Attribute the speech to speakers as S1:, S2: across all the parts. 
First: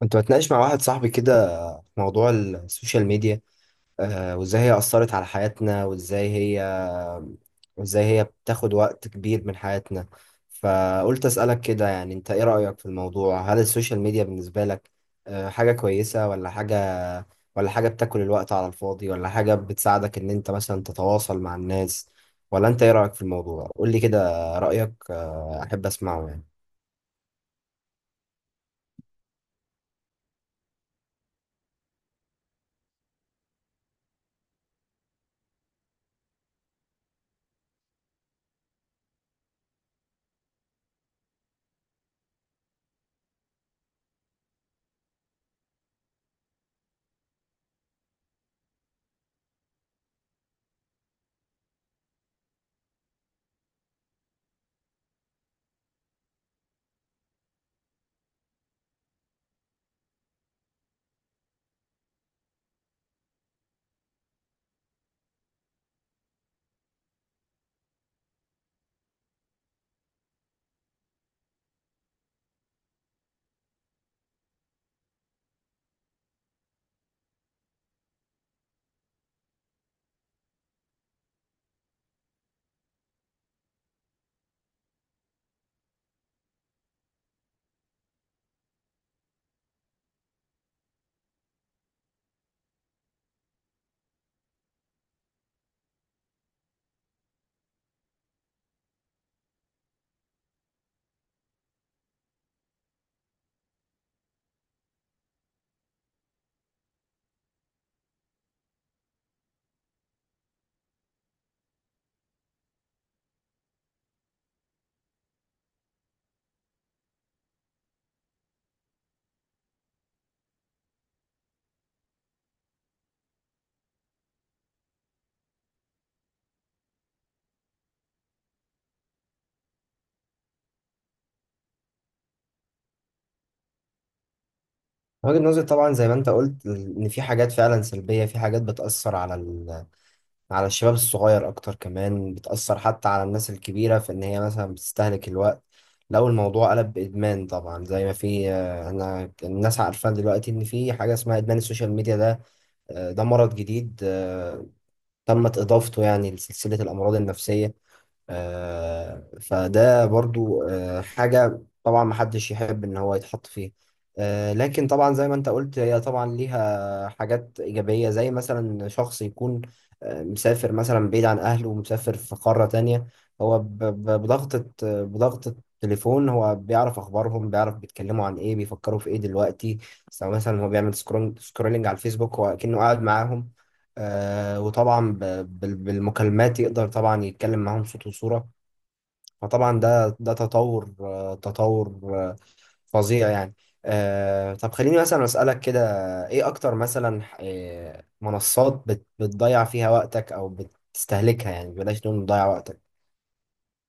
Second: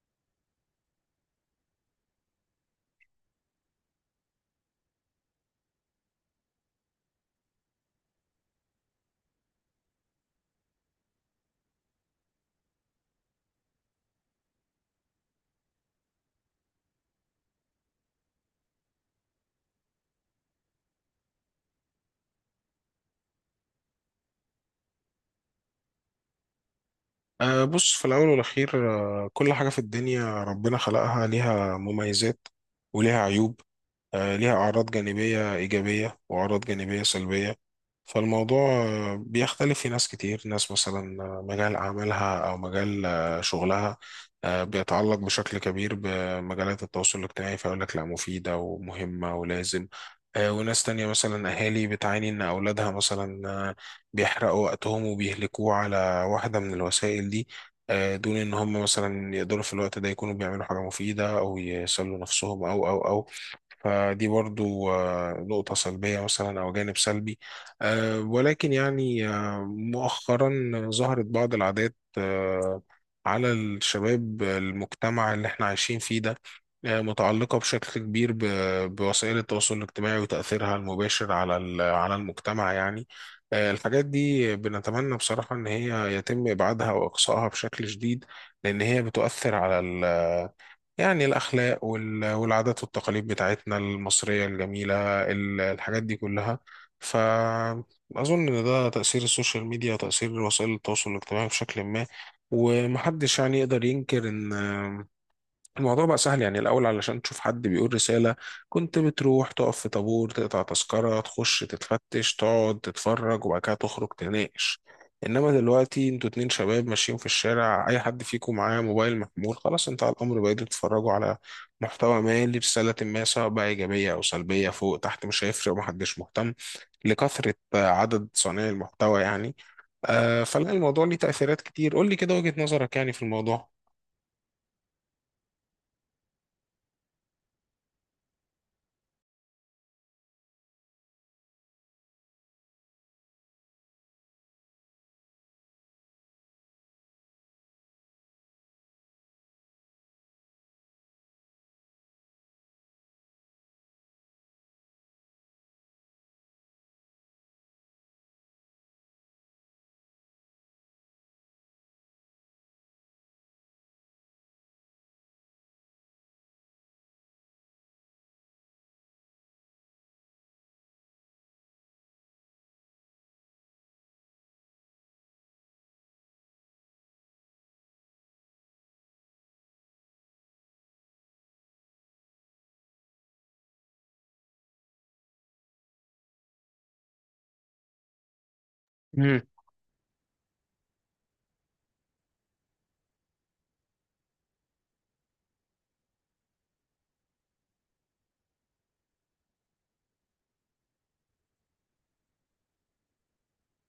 S1: كنت بتناقش مع واحد صاحبي كده في موضوع السوشيال ميديا، وازاي هي أثرت على حياتنا، وازاي هي بتاخد وقت كبير من حياتنا. فقلت أسألك كده، يعني انت ايه رأيك في الموضوع؟ هل السوشيال ميديا بالنسبة لك حاجة كويسة؟ ولا حاجة بتاكل الوقت على الفاضي؟ ولا حاجة بتساعدك ان انت مثلا تتواصل مع الناس؟ ولا انت ايه رأيك في الموضوع؟ قول لي كده رأيك، احب اسمعه يعني.
S2: بص، في الأول والأخير، كل حاجة في الدنيا ربنا خلقها ليها مميزات وليها عيوب. ليها أعراض جانبية إيجابية وأعراض جانبية سلبية. فالموضوع بيختلف. في ناس كتير، ناس مثلا مجال عملها أو مجال شغلها بيتعلق بشكل كبير بمجالات التواصل الاجتماعي فيقول لك لا، مفيدة ومهمة ولازم. وناس تانية مثلا أهالي بتعاني إن أولادها مثلا بيحرقوا وقتهم وبيهلكوه على واحدة من الوسائل دي، دون ان هم مثلا يقدروا في الوقت ده يكونوا بيعملوا حاجة مفيدة او يسلوا نفسهم او او او فدي برضو نقطة سلبية مثلا او جانب سلبي. ولكن يعني مؤخرا ظهرت بعض العادات على الشباب، المجتمع اللي احنا عايشين فيه ده، متعلقة بشكل كبير بوسائل التواصل الاجتماعي وتأثيرها المباشر على على المجتمع يعني. الحاجات دي بنتمنى بصراحة إن هي يتم إبعادها وإقصائها بشكل شديد، لأن هي بتؤثر على يعني الأخلاق والعادات والتقاليد بتاعتنا المصرية الجميلة، الحاجات دي كلها. فأظن إن ده تأثير السوشيال ميديا وتأثير وسائل التواصل الاجتماعي بشكل ما. ومحدش يعني يقدر ينكر إن الموضوع بقى سهل. يعني الأول علشان تشوف حد بيقول رسالة كنت بتروح تقف في طابور، تقطع تذكرة، تخش تتفتش، تقعد تتفرج، وبعد كده تخرج تناقش. إنما دلوقتي انتوا اتنين شباب ماشيين في الشارع، أي حد فيكم معاه موبايل محمول خلاص انتهى الأمر، بقيتوا تتفرجوا على محتوى ما لرسالة ما، سواء بقى إيجابية أو سلبية، فوق تحت مش هيفرق ومحدش مهتم لكثرة عدد صانعي المحتوى يعني. فلا، الموضوع ليه تأثيرات كتير. قول لي كده وجهة نظرك يعني في الموضوع.
S1: وجهة نظري طبعا زي ما انت قلت، ان في حاجات فعلا سلبية، في حاجات بتأثر على على الشباب الصغير اكتر، كمان بتأثر حتى على الناس الكبيرة في ان هي مثلا بتستهلك الوقت. لو الموضوع قلب بإدمان، طبعا زي ما في، انا الناس عارفة دلوقتي ان في حاجة اسمها إدمان السوشيال ميديا ده. ده مرض جديد، تمت إضافته يعني لسلسلة الأمراض النفسية. فده برضو حاجة طبعا محدش يحب ان هو يتحط فيه. لكن طبعا زي ما انت قلت، هي طبعا ليها حاجات ايجابية، زي مثلا شخص يكون مسافر مثلا بعيد عن اهله ومسافر في قارة تانية. هو بضغطة بضغطة تليفون هو بيعرف اخبارهم، بيعرف بيتكلموا عن ايه، بيفكروا في ايه دلوقتي، سواء مثلا هو بيعمل سكرولينج سكرولينج على الفيسبوك، هو كأنه قاعد معاهم. وطبعا بالمكالمات يقدر طبعا يتكلم معاهم صوت وصورة. فطبعا ده تطور فظيع يعني. طب خليني مثلا أسألك كده، ايه اكتر مثلا منصات بتضيع فيها وقتك او بتستهلكها، يعني بلاش نقول بتضيع وقتك.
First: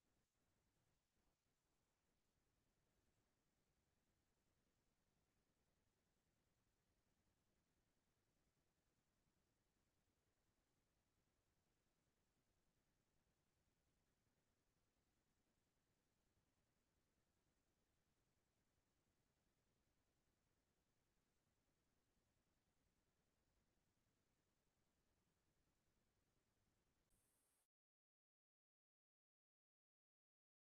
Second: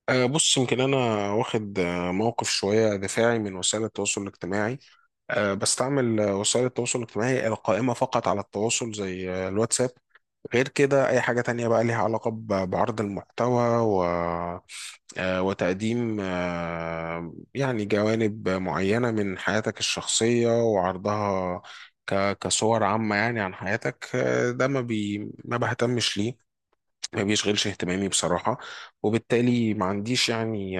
S2: بص، يمكن أنا واخد موقف شوية دفاعي من وسائل التواصل الاجتماعي. بستعمل وسائل التواصل الاجتماعي القائمة فقط على التواصل زي الواتساب. غير كده أي حاجة تانية بقى ليها علاقة بعرض المحتوى و وتقديم يعني جوانب معينة من حياتك الشخصية وعرضها كصور عامة يعني عن حياتك، ده ما بهتمش ليه، ما بيشغلش اهتمامي بصراحة. وبالتالي ما عنديش يعني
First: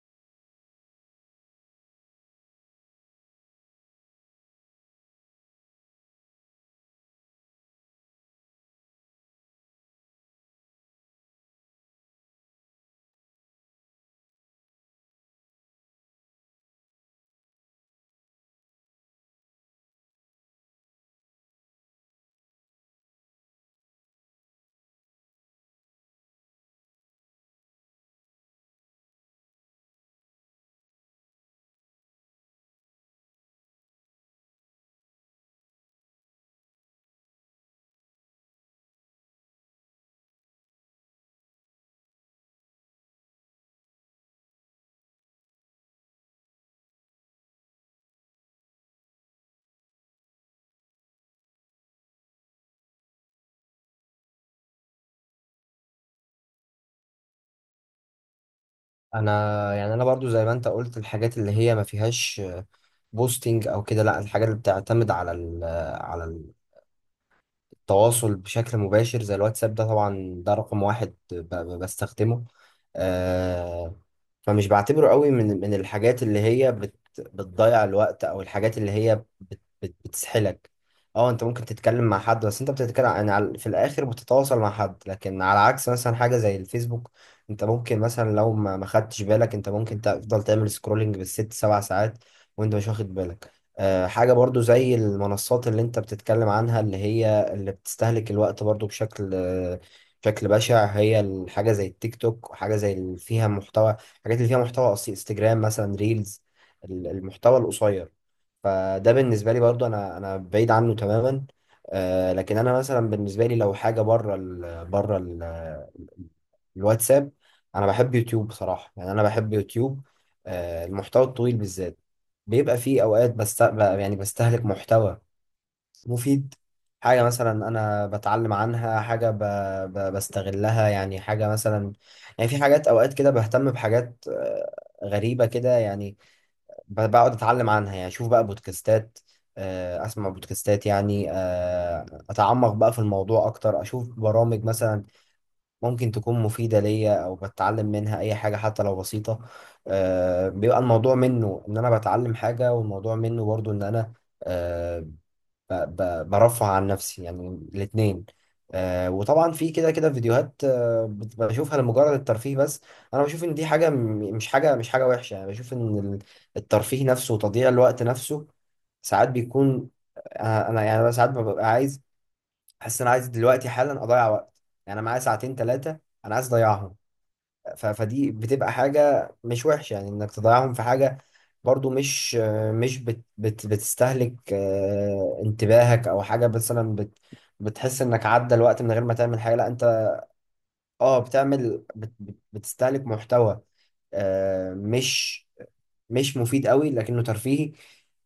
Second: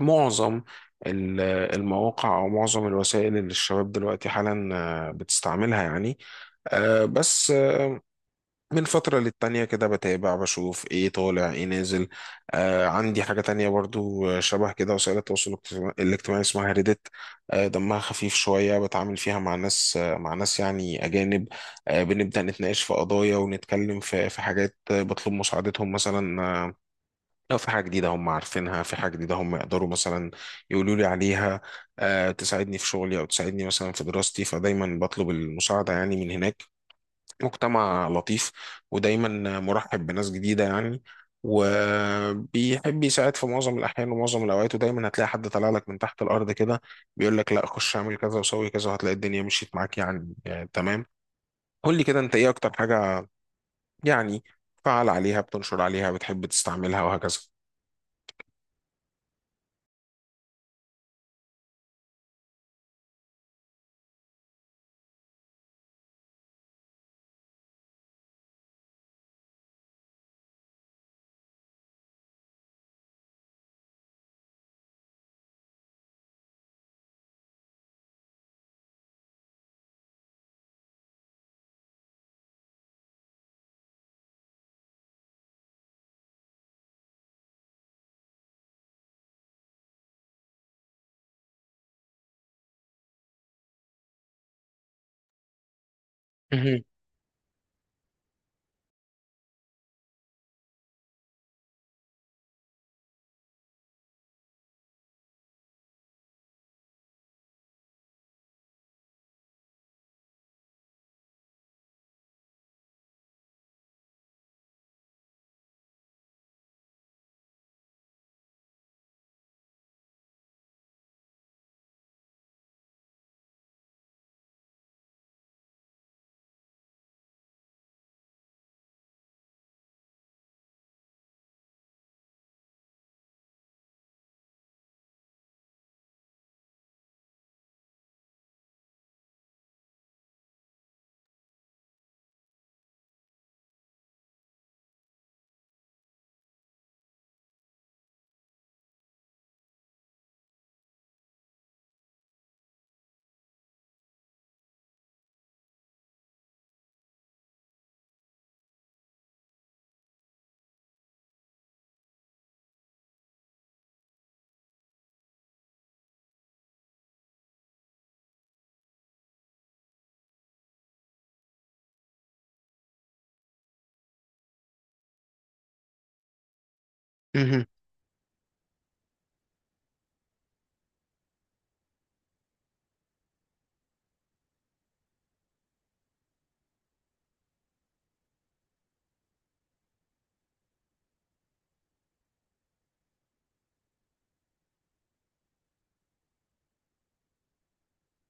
S2: معظم ال- المواقع او معظم الوسائل اللي الشباب دلوقتي حالا بتستعملها يعني. بس من فترة للتانية كده بتابع بشوف ايه طالع ايه نازل. عندي حاجة تانية برضو شبه كده، وسائل التواصل الاجتماعي اسمها ريدت. دمها خفيف شوية، بتعامل فيها مع ناس يعني أجانب، بنبدأ نتناقش في قضايا ونتكلم في حاجات، بطلب مساعدتهم مثلا، لو في حاجة جديدة هم عارفينها، في حاجة جديدة هم يقدروا مثلا يقولوا لي عليها، تساعدني في شغلي أو تساعدني مثلا في دراستي. فدايما بطلب المساعدة يعني من هناك. مجتمع لطيف، ودايما مرحب بناس جديدة يعني، وبيحب يساعد في معظم الأحيان ومعظم الأوقات، ودايما هتلاقي حد طالع لك من تحت الأرض كده بيقول لك لا، خش اعمل كذا وسوي كذا، وهتلاقي الدنيا مشيت معاك يعني تمام. قول لي كده، أنت إيه أكتر حاجة يعني فعال عليها، بتنشر عليها، بتحب تستعملها وهكذا؟
S1: انا يعني برضو زي ما انت قلت، الحاجات اللي هي ما فيهاش بوستنج او كده، لا، الحاجات اللي بتعتمد على التواصل بشكل مباشر زي الواتساب، ده طبعا ده رقم 1 بستخدمه. آه، فمش بعتبره قوي من الحاجات اللي هي بتضيع الوقت، او الحاجات اللي هي بت بت بتسحلك. اه، انت ممكن تتكلم مع حد، بس انت بتتكلم يعني في الاخر بتتواصل مع حد، لكن على عكس مثلا حاجة زي الفيسبوك، انت ممكن مثلا لو ما خدتش بالك، انت ممكن تفضل تعمل سكرولنج بالست سبع ساعات وانت مش واخد بالك. أه، حاجة برضو زي المنصات اللي انت بتتكلم عنها،
S2: مهم.
S1: اللي هي اللي بتستهلك الوقت برضو، بشكل بشكل بشع، هي الحاجة زي التيك توك، وحاجة زي اللي فيها محتوى، الحاجات اللي فيها محتوى قصير، انستجرام مثلا ريلز، المحتوى القصير. فده بالنسبه لي برضو، انا بعيد عنه تماما. آه، لكن انا مثلا بالنسبه لي لو حاجه بره الواتساب، انا بحب يوتيوب بصراحه، يعني انا بحب يوتيوب. آه، المحتوى الطويل بالذات، بيبقى فيه اوقات بست، يعني بستهلك محتوى مفيد، حاجة مثلا أنا بتعلم عنها، حاجة بستغلها، يعني حاجة مثلا، يعني في حاجات أوقات كده بهتم بحاجات غريبة كده يعني، بقعد أتعلم عنها، يعني أشوف بقى بودكاستات، أسمع بودكاستات يعني، أتعمق بقى في الموضوع أكتر، أشوف برامج مثلا ممكن تكون مفيدة ليا أو بتعلم منها أي حاجة حتى لو بسيطة. بيبقى الموضوع منه إن أنا بتعلم حاجة، والموضوع منه برضو إن أنا آه، برفع عن نفسي يعني، الاثنين. آه، وطبعا في كده فيديوهات، بشوفها لمجرد الترفيه بس. انا بشوف ان دي حاجه مش حاجه وحشه، يعني بشوف ان الترفيه نفسه وتضييع الوقت نفسه ساعات بيكون، آه انا يعني أنا ساعات ببقى عايز، احس ان انا عايز دلوقتي حالا اضيع وقت، يعني انا معايا ساعتين 3، انا عايز اضيعهم.
S2: مهم.
S1: فدي بتبقى حاجة مش وحشة، يعني انك تضيعهم في حاجة برضو مش، مش بت بت بتستهلك انتباهك، او حاجة مثلا بتحس انك عدى الوقت من غير ما تعمل حاجة، لا، انت اه بتعمل، بت بت بتستهلك محتوى آه، مش مش مفيد قوي لكنه ترفيهي.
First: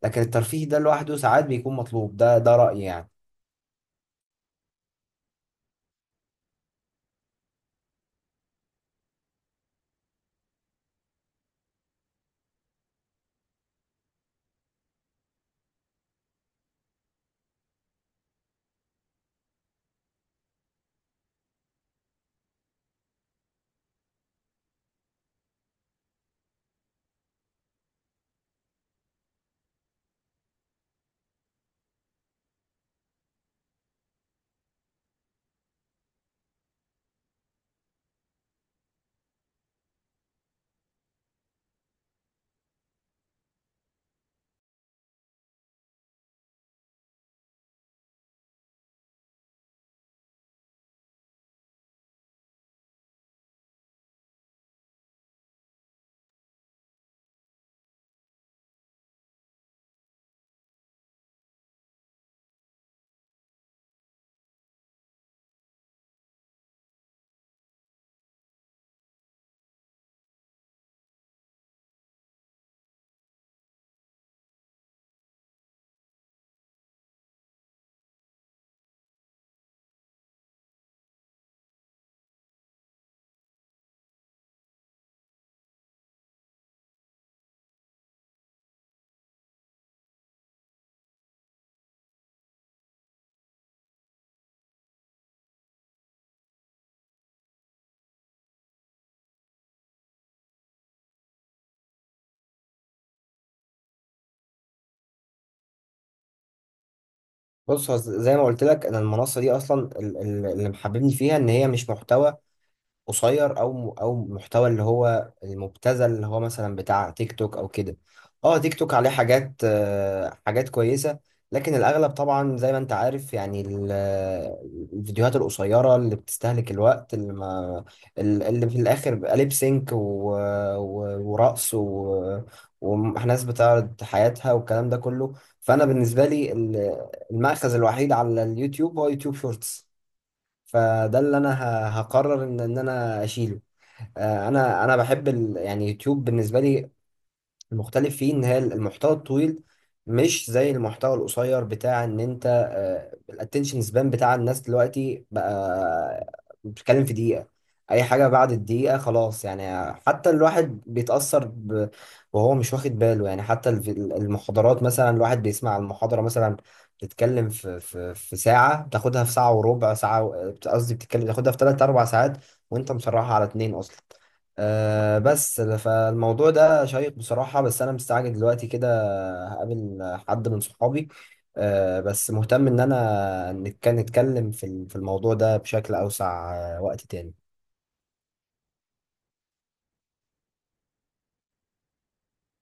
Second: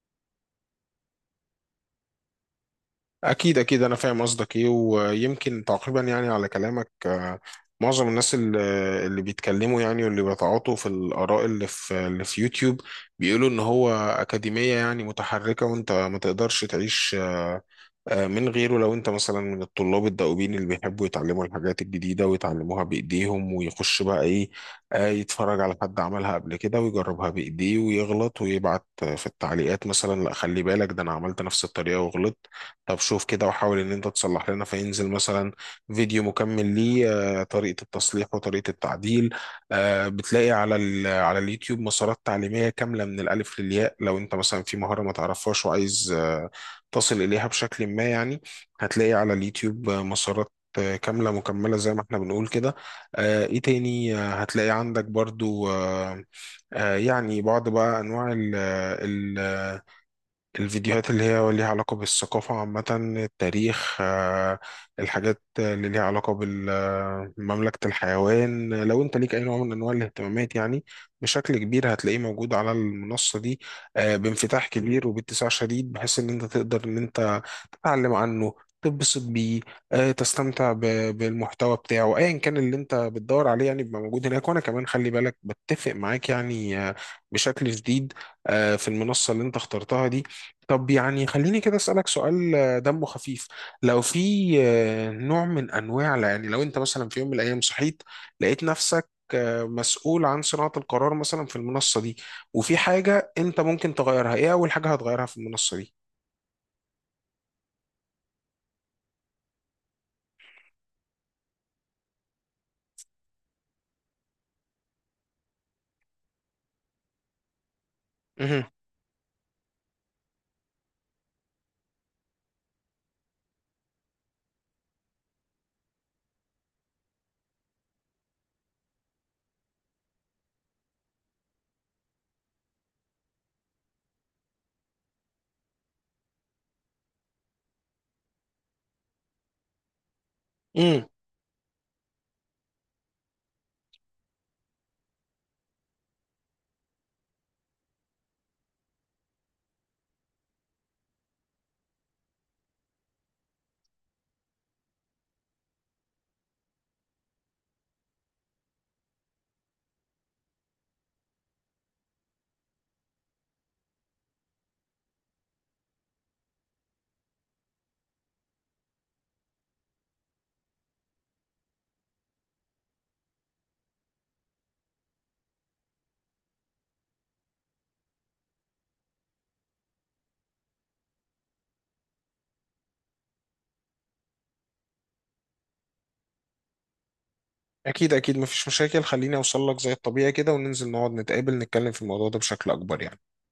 S1: لكن الترفيه ده لوحده ساعات بيكون مطلوب، ده رأيي يعني.
S2: أكيد أكيد، أنا فاهم قصدك إيه. ويمكن تقريبا يعني على كلامك معظم الناس اللي بيتكلموا يعني واللي بيتعاطوا في الآراء اللي في يوتيوب، بيقولوا إن هو أكاديمية يعني متحركة، وأنت ما تقدرش تعيش من غيره. لو انت مثلا من الطلاب الدؤوبين اللي بيحبوا يتعلموا الحاجات الجديدة ويتعلموها بإيديهم ويخش بقى ايه، يتفرج على حد عملها قبل كده ويجربها بإيديه ويغلط ويبعت في التعليقات مثلا لا، خلي بالك ده انا عملت نفس الطريقة وغلطت، طب شوف كده وحاول ان انت تصلح لنا. فينزل مثلا فيديو مكمل ليه طريقة التصليح وطريقة التعديل. بتلاقي على على اليوتيوب مسارات تعليمية كاملة من الألف للياء. لو انت مثلا في مهارة ما تعرفهاش وعايز تصل إليها بشكل ما يعني، هتلاقي على اليوتيوب مسارات كاملة مكملة زي ما احنا بنقول كده. ايه تاني؟ هتلاقي عندك برضو يعني بعض بقى انواع ال ال الفيديوهات اللي هي ليها علاقة بالثقافة عامة، التاريخ، الحاجات اللي ليها علاقة بمملكة الحيوان. لو انت ليك اي نوع من انواع الاهتمامات يعني بشكل كبير هتلاقيه موجود على المنصة دي بانفتاح كبير وباتساع شديد، بحيث ان انت تقدر ان انت تعلم عنه، تتبسط بيه، تستمتع بالمحتوى بتاعه ايا كان اللي انت بتدور عليه، يعني بيبقى موجود هناك. وانا كمان خلي بالك بتفق معاك يعني بشكل شديد في المنصة اللي انت اخترتها دي. طب يعني خليني كده اسألك سؤال دمه خفيف. لو في نوع من انواع، يعني لو انت مثلا في يوم من الايام صحيت لقيت نفسك مسؤول عن صناعة القرار مثلا في المنصة دي، وفي حاجة انت ممكن تغيرها، ايه اول حاجة هتغيرها في المنصة دي؟
S1: بص، هو زي ما قلت لك انا، المنصة دي اصلا اللي محببني فيها ان هي مش محتوى قصير او محتوى، اللي هو المبتذل، اللي هو مثلا بتاع تيك توك او كده. اه،
S2: مهم.
S1: تيك توك عليه حاجات حاجات كويسه، لكن الاغلب طبعا زي ما انت عارف يعني، الفيديوهات القصيره اللي بتستهلك الوقت، اللي ما اللي في الاخر بيبقى ليب سينك ورقص وناس بتعرض حياتها والكلام ده كله. فانا بالنسبه لي المأخذ الوحيد على اليوتيوب هو يوتيوب شورتس، فده اللي انا هقرر ان انا اشيله. آه، انا بحب يعني يوتيوب بالنسبه لي، المختلف فيه ان هي المحتوى الطويل، مش زي المحتوى القصير بتاع ان انت، الاتنشن سبان بتاع الناس دلوقتي بقى بتتكلم في دقيقة، اي حاجة بعد الدقيقة خلاص يعني، حتى الواحد بيتأثر وهو مش واخد باله، يعني حتى المحاضرات مثلا، الواحد بيسمع المحاضرة مثلا بتتكلم في ساعة، بتاخدها في ساعة وربع ساعة، قصدي بتتكلم بتاخدها في 3 4 ساعات وأنت مسرحها على 2 أصلا. آه، بس فالموضوع ده شيق بصراحة، بس أنا مستعجل دلوقتي كده، هقابل حد من صحابي، آه، بس مهتم إن أنا نتكلم في في الموضوع ده بشكل أوسع وقت تاني.
S2: اكيد اكيد، مفيش مشاكل. خليني اوصل لك زي الطبيعي كده وننزل نقعد نتقابل نتكلم في الموضوع ده بشكل اكبر يعني.